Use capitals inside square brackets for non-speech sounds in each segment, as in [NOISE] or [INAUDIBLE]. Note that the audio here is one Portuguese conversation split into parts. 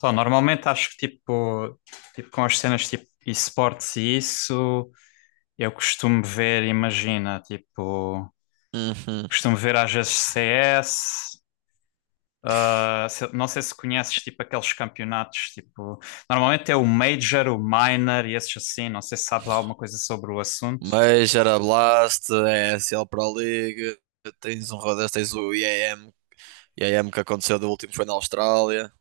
Só, normalmente acho que tipo com as cenas tipo esportes e isso, eu costumo ver, imagina, tipo, Uhum. costumo ver às vezes CS, não sei se conheces tipo aqueles campeonatos, tipo, normalmente é o Major, o Minor e esses assim, não sei se sabes alguma coisa sobre o assunto. Mas era Blast, é ESL Pro League, tens um rodeio, tens o IAM que aconteceu do último foi na Austrália.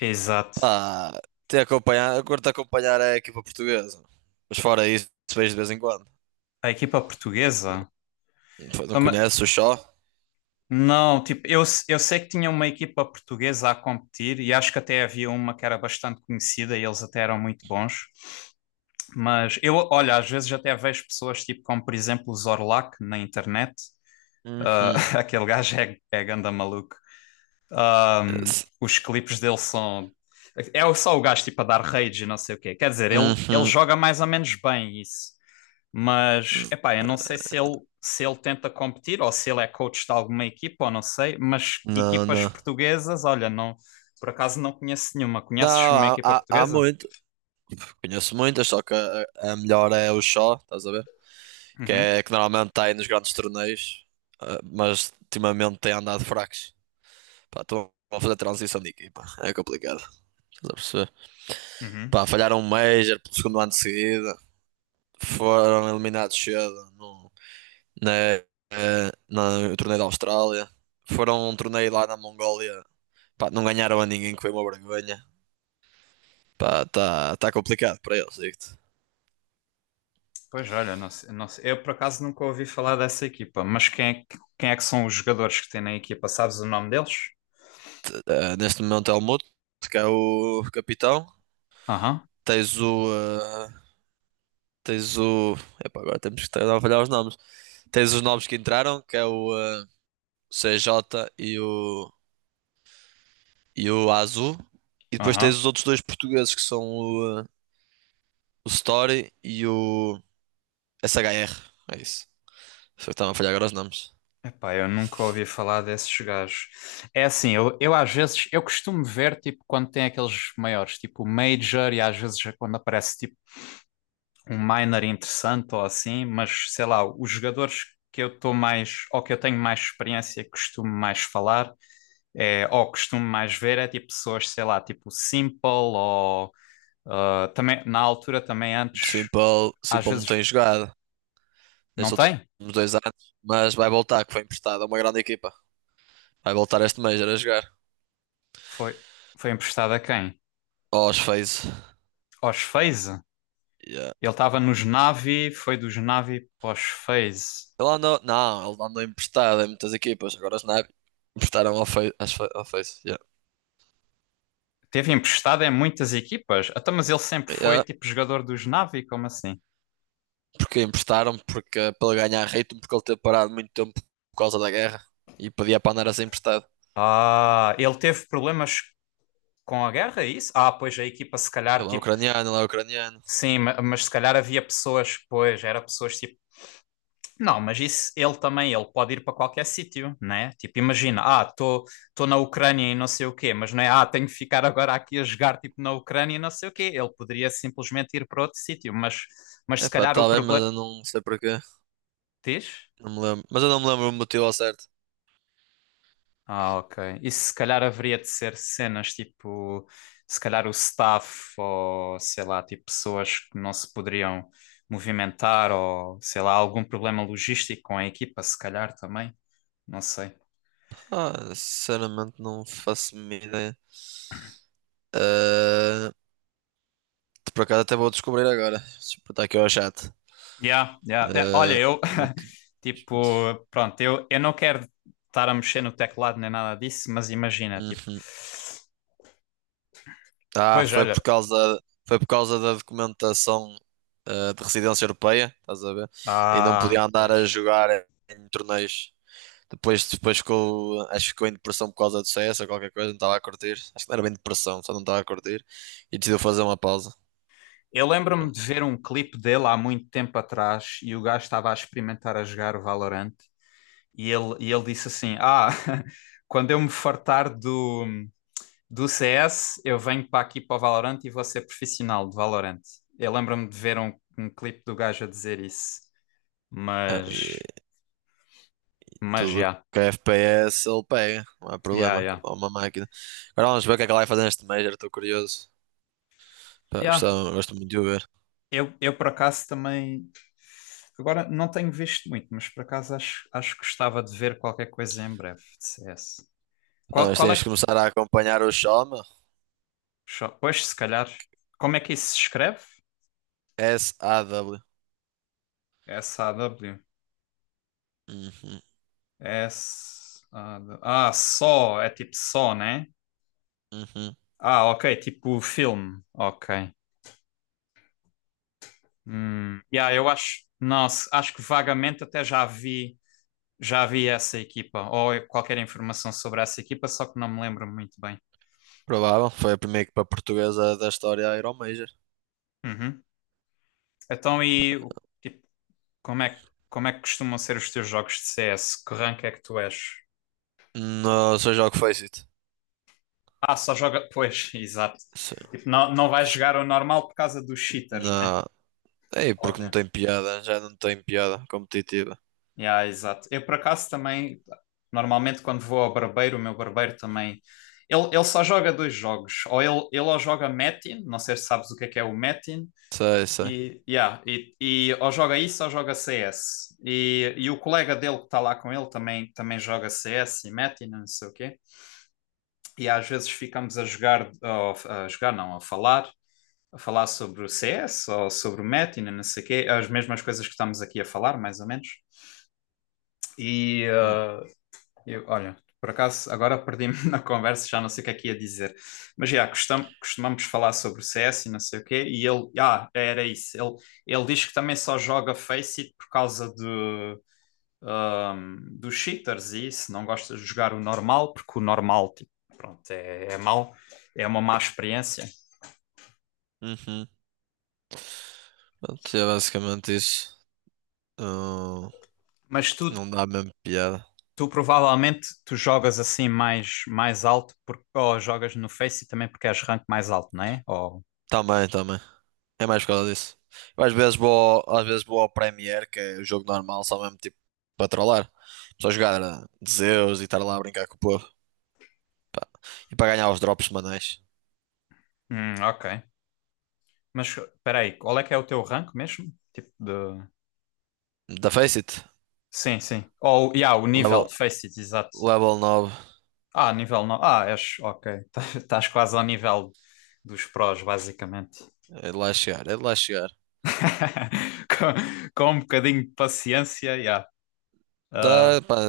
Exato. Pá, te acompanhar, eu curto acompanhar é a equipa portuguesa. Mas fora isso, vejo de vez em quando. A equipa Porque portuguesa? Não Então, ma- conheces o Shaw? não, tipo, eu sei que tinha uma equipa portuguesa a competir e acho que até havia uma que era bastante conhecida e eles até eram muito bons. Mas eu, olha, às vezes até vejo pessoas tipo como, por exemplo, o Zorlac na internet. Ah, Uhum. [LAUGHS] aquele gajo é ganda maluco. Ah, Esse- os clipes dele são. É só o gajo tipo a dar rage e não sei o quê. Quer dizer, ele Uhum. joga mais ou menos bem isso. Mas, epá, eu não sei se ele, se ele tenta competir ou se ele é coach de alguma equipa ou não sei. Mas Não, equipas não. portuguesas, olha, não, por acaso não conheço nenhuma. Não, Conheces uma há, equipa há, há portuguesa? muito. Conheço muitas, só que a melhor é o Shaw, estás a ver? Que Uhum, é que normalmente está aí nos grandes torneios, ah, mas ultimamente tem andado fracos. Pá, estão a fazer transição de equipa, é complicado. Estás a perceber? uhum. Pá, falharam um Major pelo segundo ano de seguida, foram eliminados cedo na, no torneio da Austrália, foram a um torneio lá na Mongólia, pá, não ganharam a ninguém, que foi uma vergonha. Pá, tá complicado para eles, digo-te. Pois olha, não sei. Eu por acaso nunca ouvi falar dessa equipa, mas quem é que são os jogadores que têm na equipa? Sabes o nome deles? Neste momento é o Muto, que é o capitão. Aham, Tens o, eh, Tens o. Epá, agora temos que estar a avaliar os nomes. Tens os nomes que entraram, que é o CJ e o Azu. E depois tens aham. os outros dois portugueses, que são o Story e o SHR. É isso. Só que estava a falhar agora os nomes. Epá, eu nunca ouvi falar desses gajos. É assim, eu às vezes, eu costumo ver tipo quando tem aqueles maiores, tipo o Major e às vezes quando aparece tipo um minor interessante ou assim, mas sei lá, os jogadores que eu estou mais, ou que eu tenho mais experiência, que costumo mais falar, é, ou costumo mais ver, é tipo pessoas, sei lá, tipo Simple ou Ah, também, na altura, também antes, Simple, às Simple não vezes tem jogado não nestes últimos tem. 2 anos, mas vai voltar, que foi emprestado a uma grande equipa. Vai voltar este Major a jogar. Foi, foi emprestado a quem? Aos Faze. Aos FaZe. Ele estava nos Navi, foi dos Navi para os FaZe. Ele andou, não, ele andou emprestado em muitas equipas. Agora os Nabi emprestaram ao Face. Ao Face, yeah. Teve emprestado em muitas equipas. Até, mas ele sempre foi Yeah. tipo jogador dos Navi, como assim? Porque emprestaram, porque, para ele ganhar ritmo, porque ele teve parado muito tempo por causa da guerra e podia para andar assim emprestado. Ah, ele teve problemas com a guerra, é isso? Ah, pois a equipa se calhar, Ele é tipo, ucraniano, ele é ucraniano. sim, mas se calhar havia pessoas, pois, era pessoas tipo Não, mas isso ele também, ele pode ir para qualquer sítio, né? Tipo, imagina, ah, estou na Ucrânia e não sei o quê, mas não é, ah, tenho que ficar agora aqui a jogar tipo na Ucrânia e não sei o quê. Ele poderia simplesmente ir para outro sítio, mas É se pá, calhar o tá bem, mas problema eu não sei porquê. diz? Não me lembro. Mas eu não me lembro o motivo ao certo. Ah, ok. Isso se calhar haveria de ser cenas tipo, se calhar o staff ou sei lá, tipo pessoas que não se poderiam movimentar ou sei lá, algum problema logístico com a equipa, se calhar também. Não sei. Ah, sinceramente não faço a mínima ideia. Ah, por acaso até vou descobrir agora. Deixa eu botar aqui ao chat. Yeah, yeah. Eh, olha, Ah, eu, eu- [LAUGHS] tipo, pronto, eu não quero estar a mexer no teclado nem nada disso, mas imagina, tipo, Uhum. Ah, pois foi por olha, causa, foi por causa da documentação, de residência europeia, estás a ver? E não ah, podia andar a pois. jogar em torneios. Depois ficou, acho que ficou em depressão por causa do CS ou qualquer coisa, não estava a curtir. Acho que não era bem depressão, só não estava a curtir. E decidiu fazer uma pausa. Eu lembro-me Pronto. de ver um clipe dele há muito tempo atrás e o gajo estava a experimentar a jogar o Valorant e ele disse assim: Ah, [LAUGHS] quando eu me fartar do CS, eu venho para aqui para o Valorant e vou ser profissional de Valorant. Eu lembro-me de ver um clipe do gajo a dizer isso, Ah, e mas. Mas tudo que é FPS ele pega, não há problema, que ele já. é uma máquina. Agora vamos ver o que é que ele vai fazer neste Major, estou curioso. Pá, Já, gosto muito de o ver. Eu por acaso também. Agora não tenho visto muito, mas por acaso acho que gostava de ver qualquer coisa em breve de CS. Não, mas Qual é tens de que. começar a acompanhar o Shoma. Só- Pois, se calhar. Como é que isso se escreve? SAW. SAW. Uhum, S. -A -W. Ah, só, é tipo só, né? uhum. Ah, ok, tipo filme. Ok. Yeah, eu acho. Nossa, acho que vagamente até já vi. Já vi essa equipa, ou qualquer informação sobre essa equipa, só que não me lembro muito bem. Provável, foi a primeira equipa portuguesa da história a ir ao Major. Uhum. Tipo, como é que costumam ser os teus jogos de CS? Que rank é que tu és? Não, seja o que foi, Cito. Ah, só joga. Pois, [LAUGHS] exato. Se- Tipo, não vais jogar o normal por causa dos cheaters, né? Não, é porque não Óbvio. tem piada, já não tem piada competitiva. Yeah, exato. Eu, por acaso, também, normalmente, quando vou ao barbeiro, o meu barbeiro também. Ele só joga dois jogos. Ou ele ou joga Metin, não sei se sabes o que é o Metin, Sei, sei. e, yeah, e ou joga isso ou joga CS. E o colega dele que está lá com ele também, também joga CS e mete e não sei o quê. E às vezes ficamos a jogar não, a falar sobre o CS ou sobre o Metin, não sei o quê, as mesmas coisas que estamos aqui a falar, mais ou menos. E, Hum, ah, eu, olha, por acaso agora perdi-me [LAUGHS] na conversa, já não sei o que é que ia dizer. Mas já, costumamos falar sobre o CS e não sei o quê, e ele, ah, era isso. Ele diz que também só joga Faceit por causa de, dos cheaters e isso, não gosta de jogar o normal, porque o normal, tipo, pronto, é mau, é uma má experiência. Uhum. Pronto, é basicamente isso. Não, Mas tu, não dá mesmo piada. tu provavelmente tu jogas assim mais, mais alto, porque, ou jogas no Faceit também porque és rank mais alto, não é? Ou... Também, também. É mais por causa disso. Eu às vezes vou, ao- às vezes vou ao Premiere, que é o jogo normal, só mesmo tipo para trollar. Só jogar de Zeus e estar lá a brincar com o povo. E para ganhar os drops semanais. Ok. Mas peraí, qual é que é o teu rank mesmo? Tipo de. Da Face It, Sim, sim. Ou, yeah, o nível level, de Faces, exato. level 9. Ah, nível não. Ah, és. Ok. [LAUGHS] Estás quase ao nível dos prós, basicamente. É de lá chegar, é de lá chegar. [LAUGHS] com, com um bocadinho de paciência, yeah. Ah, Pá,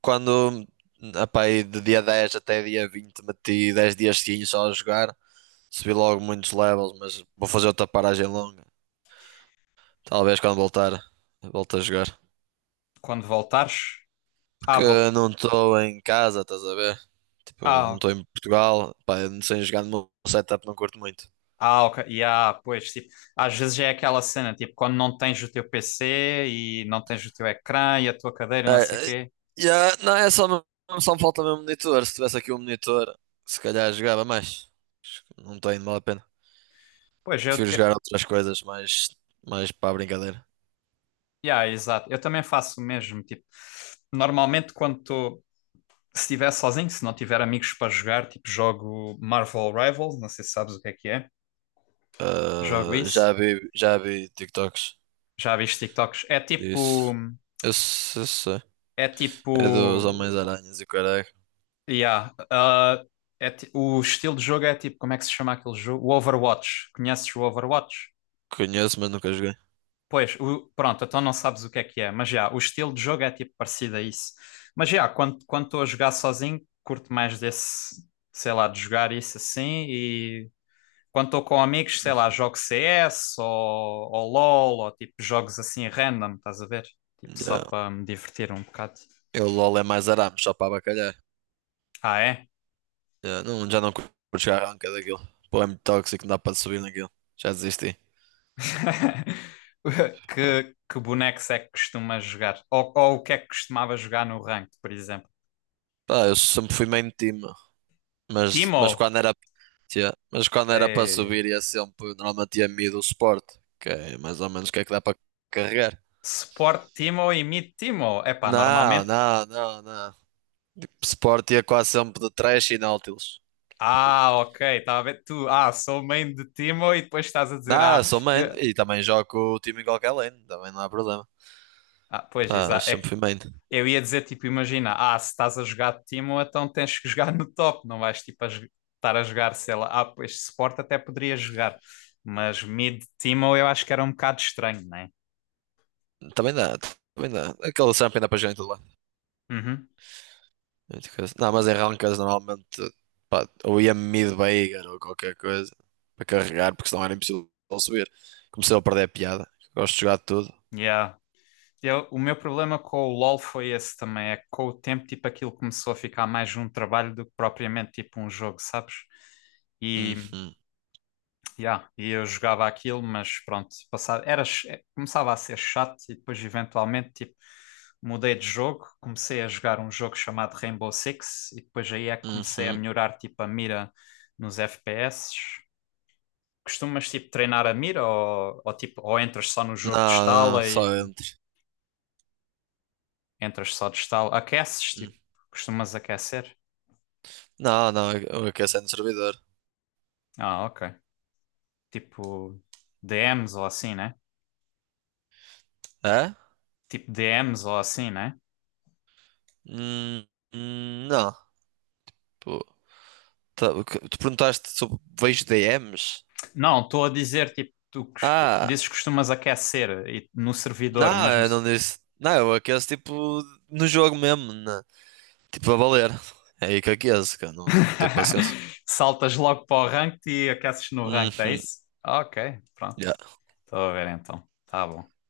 quando epá, aí de dia 10 até dia 20 meti 10 dias seguintes só a jogar. Subi logo muitos levels, mas vou fazer outra paragem longa. Talvez quando voltar, volte a jogar. quando voltares. Ah, Porque vol... não estou em casa, estás a ver? Tipo, não ah, estou em Portugal, pá, eu não sei jogar no meu setup, não curto muito. ah, ok. Yeah, pois, tipo, às vezes é aquela cena, tipo, quando não tens o teu PC e não tens o teu ecrã e a tua cadeira e não É, sei o é, quê. yeah, não, é só, só me falta mesmo monitor. Se tivesse aqui um monitor, se calhar jogava mais. Não tem mal a pena. Pois, eu, Prefiro jogar outras coisas, mais para a brincadeira. yeah, exato. Eu também faço o mesmo. Tipo, normalmente se estiver sozinho, se não tiver amigos para jogar, tipo, jogo Marvel Rivals, não sei se sabes o que é que é. Jogo Ah, isso. Já vi TikToks Já viste TikToks? Disso. Eu, se- eu sei. É tipo, É dos Homens-Aranhas e o caralho. yeah, ah, é o estilo de jogo é tipo, como é que se chama aquele jogo? O Overwatch. Conheces o Overwatch? Conheço, mas nunca joguei. Pois, o- pronto, então não sabes o que é, mas já, o estilo de jogo é tipo parecido a isso. Mas já, quando estou a jogar sozinho, curto mais desse, sei lá, de jogar isso assim. E quando estou com amigos, sei lá, jogo CS ou LOL ou tipo jogos assim random, estás a ver? Tipo só Yeah. para me divertir um bocado. Eu LOL é mais arames, só para abacalhar. Ah, é? Já não curto jogar ranca daquilo. Pô, é muito tóxico, não dá para subir naquilo. Já desisti. [LAUGHS] Que bonecos é que costumas jogar? Ou o que é que costumava jogar no ranked, por exemplo? Pá, eu sempre fui main team, mas, Timo? mas quando era mas quando era para Ei. subir ia sempre, normalmente ia mid o suporte, que é mais ou menos o que é que dá para carregar. Sport Timo e Meet Timo. Epá, Não, normalmente. não, não, não. Suporte ia quase sempre de Thresh e Nautilus. Ah, ok, estava a ver. Tu, ah, sou main de Timo e depois estás a dizer, ah, Não, sou main eu- e também jogo o time em qualquer lane, também não há problema. ah pois, Pá, exa- mas é sempre que fui main. eu ia dizer, tipo, imagina, ah, se estás a jogar de Timo, então tens que jogar no top, não vais, tipo, a estar a jogar, sei lá, ah, pois, Sport até poderia jogar, mas mid Timo eu acho que era um bocado estranho, né? Também dá, também dá. Aquele champion dá para jogar em tudo. Uhum, Muito coisa. Não, mas em rankings normalmente pá, ou ia mid-bagger ou qualquer coisa para carregar, porque senão era impossível subir. Comecei a perder a piada. Gosto de jogar tudo. yeah. O meu problema com o LoL foi esse também, é que com o tempo, tipo, aquilo começou a ficar mais um trabalho do que propriamente, tipo, um jogo, sabes? E, Uhum, yeah, e eu jogava aquilo, mas pronto, passava, era, começava a ser chato e depois, eventualmente, tipo, mudei de jogo, comecei a jogar um jogo chamado Rainbow Six e depois aí é que comecei a uhum. melhorar, tipo, a mira nos FPS. Costumas, tipo, treinar a mira ou, tipo, ou entras só no Não, jogo de não, estala só e entre. Entras só de estalo. Aqueces, Hum. tipo, costumas aquecer? Não, não, eu aqueci no servidor. Ah, ok. Tipo, DMs ou assim, né? É? Tipo, DMs ou assim, né? Hum, não. Pô, tu perguntaste sobre vejo DMs? Não, estou a dizer, tipo, tu Ah, dizes que costumas aquecer no servidor, não, mas no... eu não disse. Não, eu aqueço tipo no jogo mesmo, tipo a valer. É aí que aqueço, que não tenho [LAUGHS] paciência. Saltas logo para o ranked e aqueces no ranked, é Uhum. isso? Ok, pronto. E Estou a ver então. Tá bom.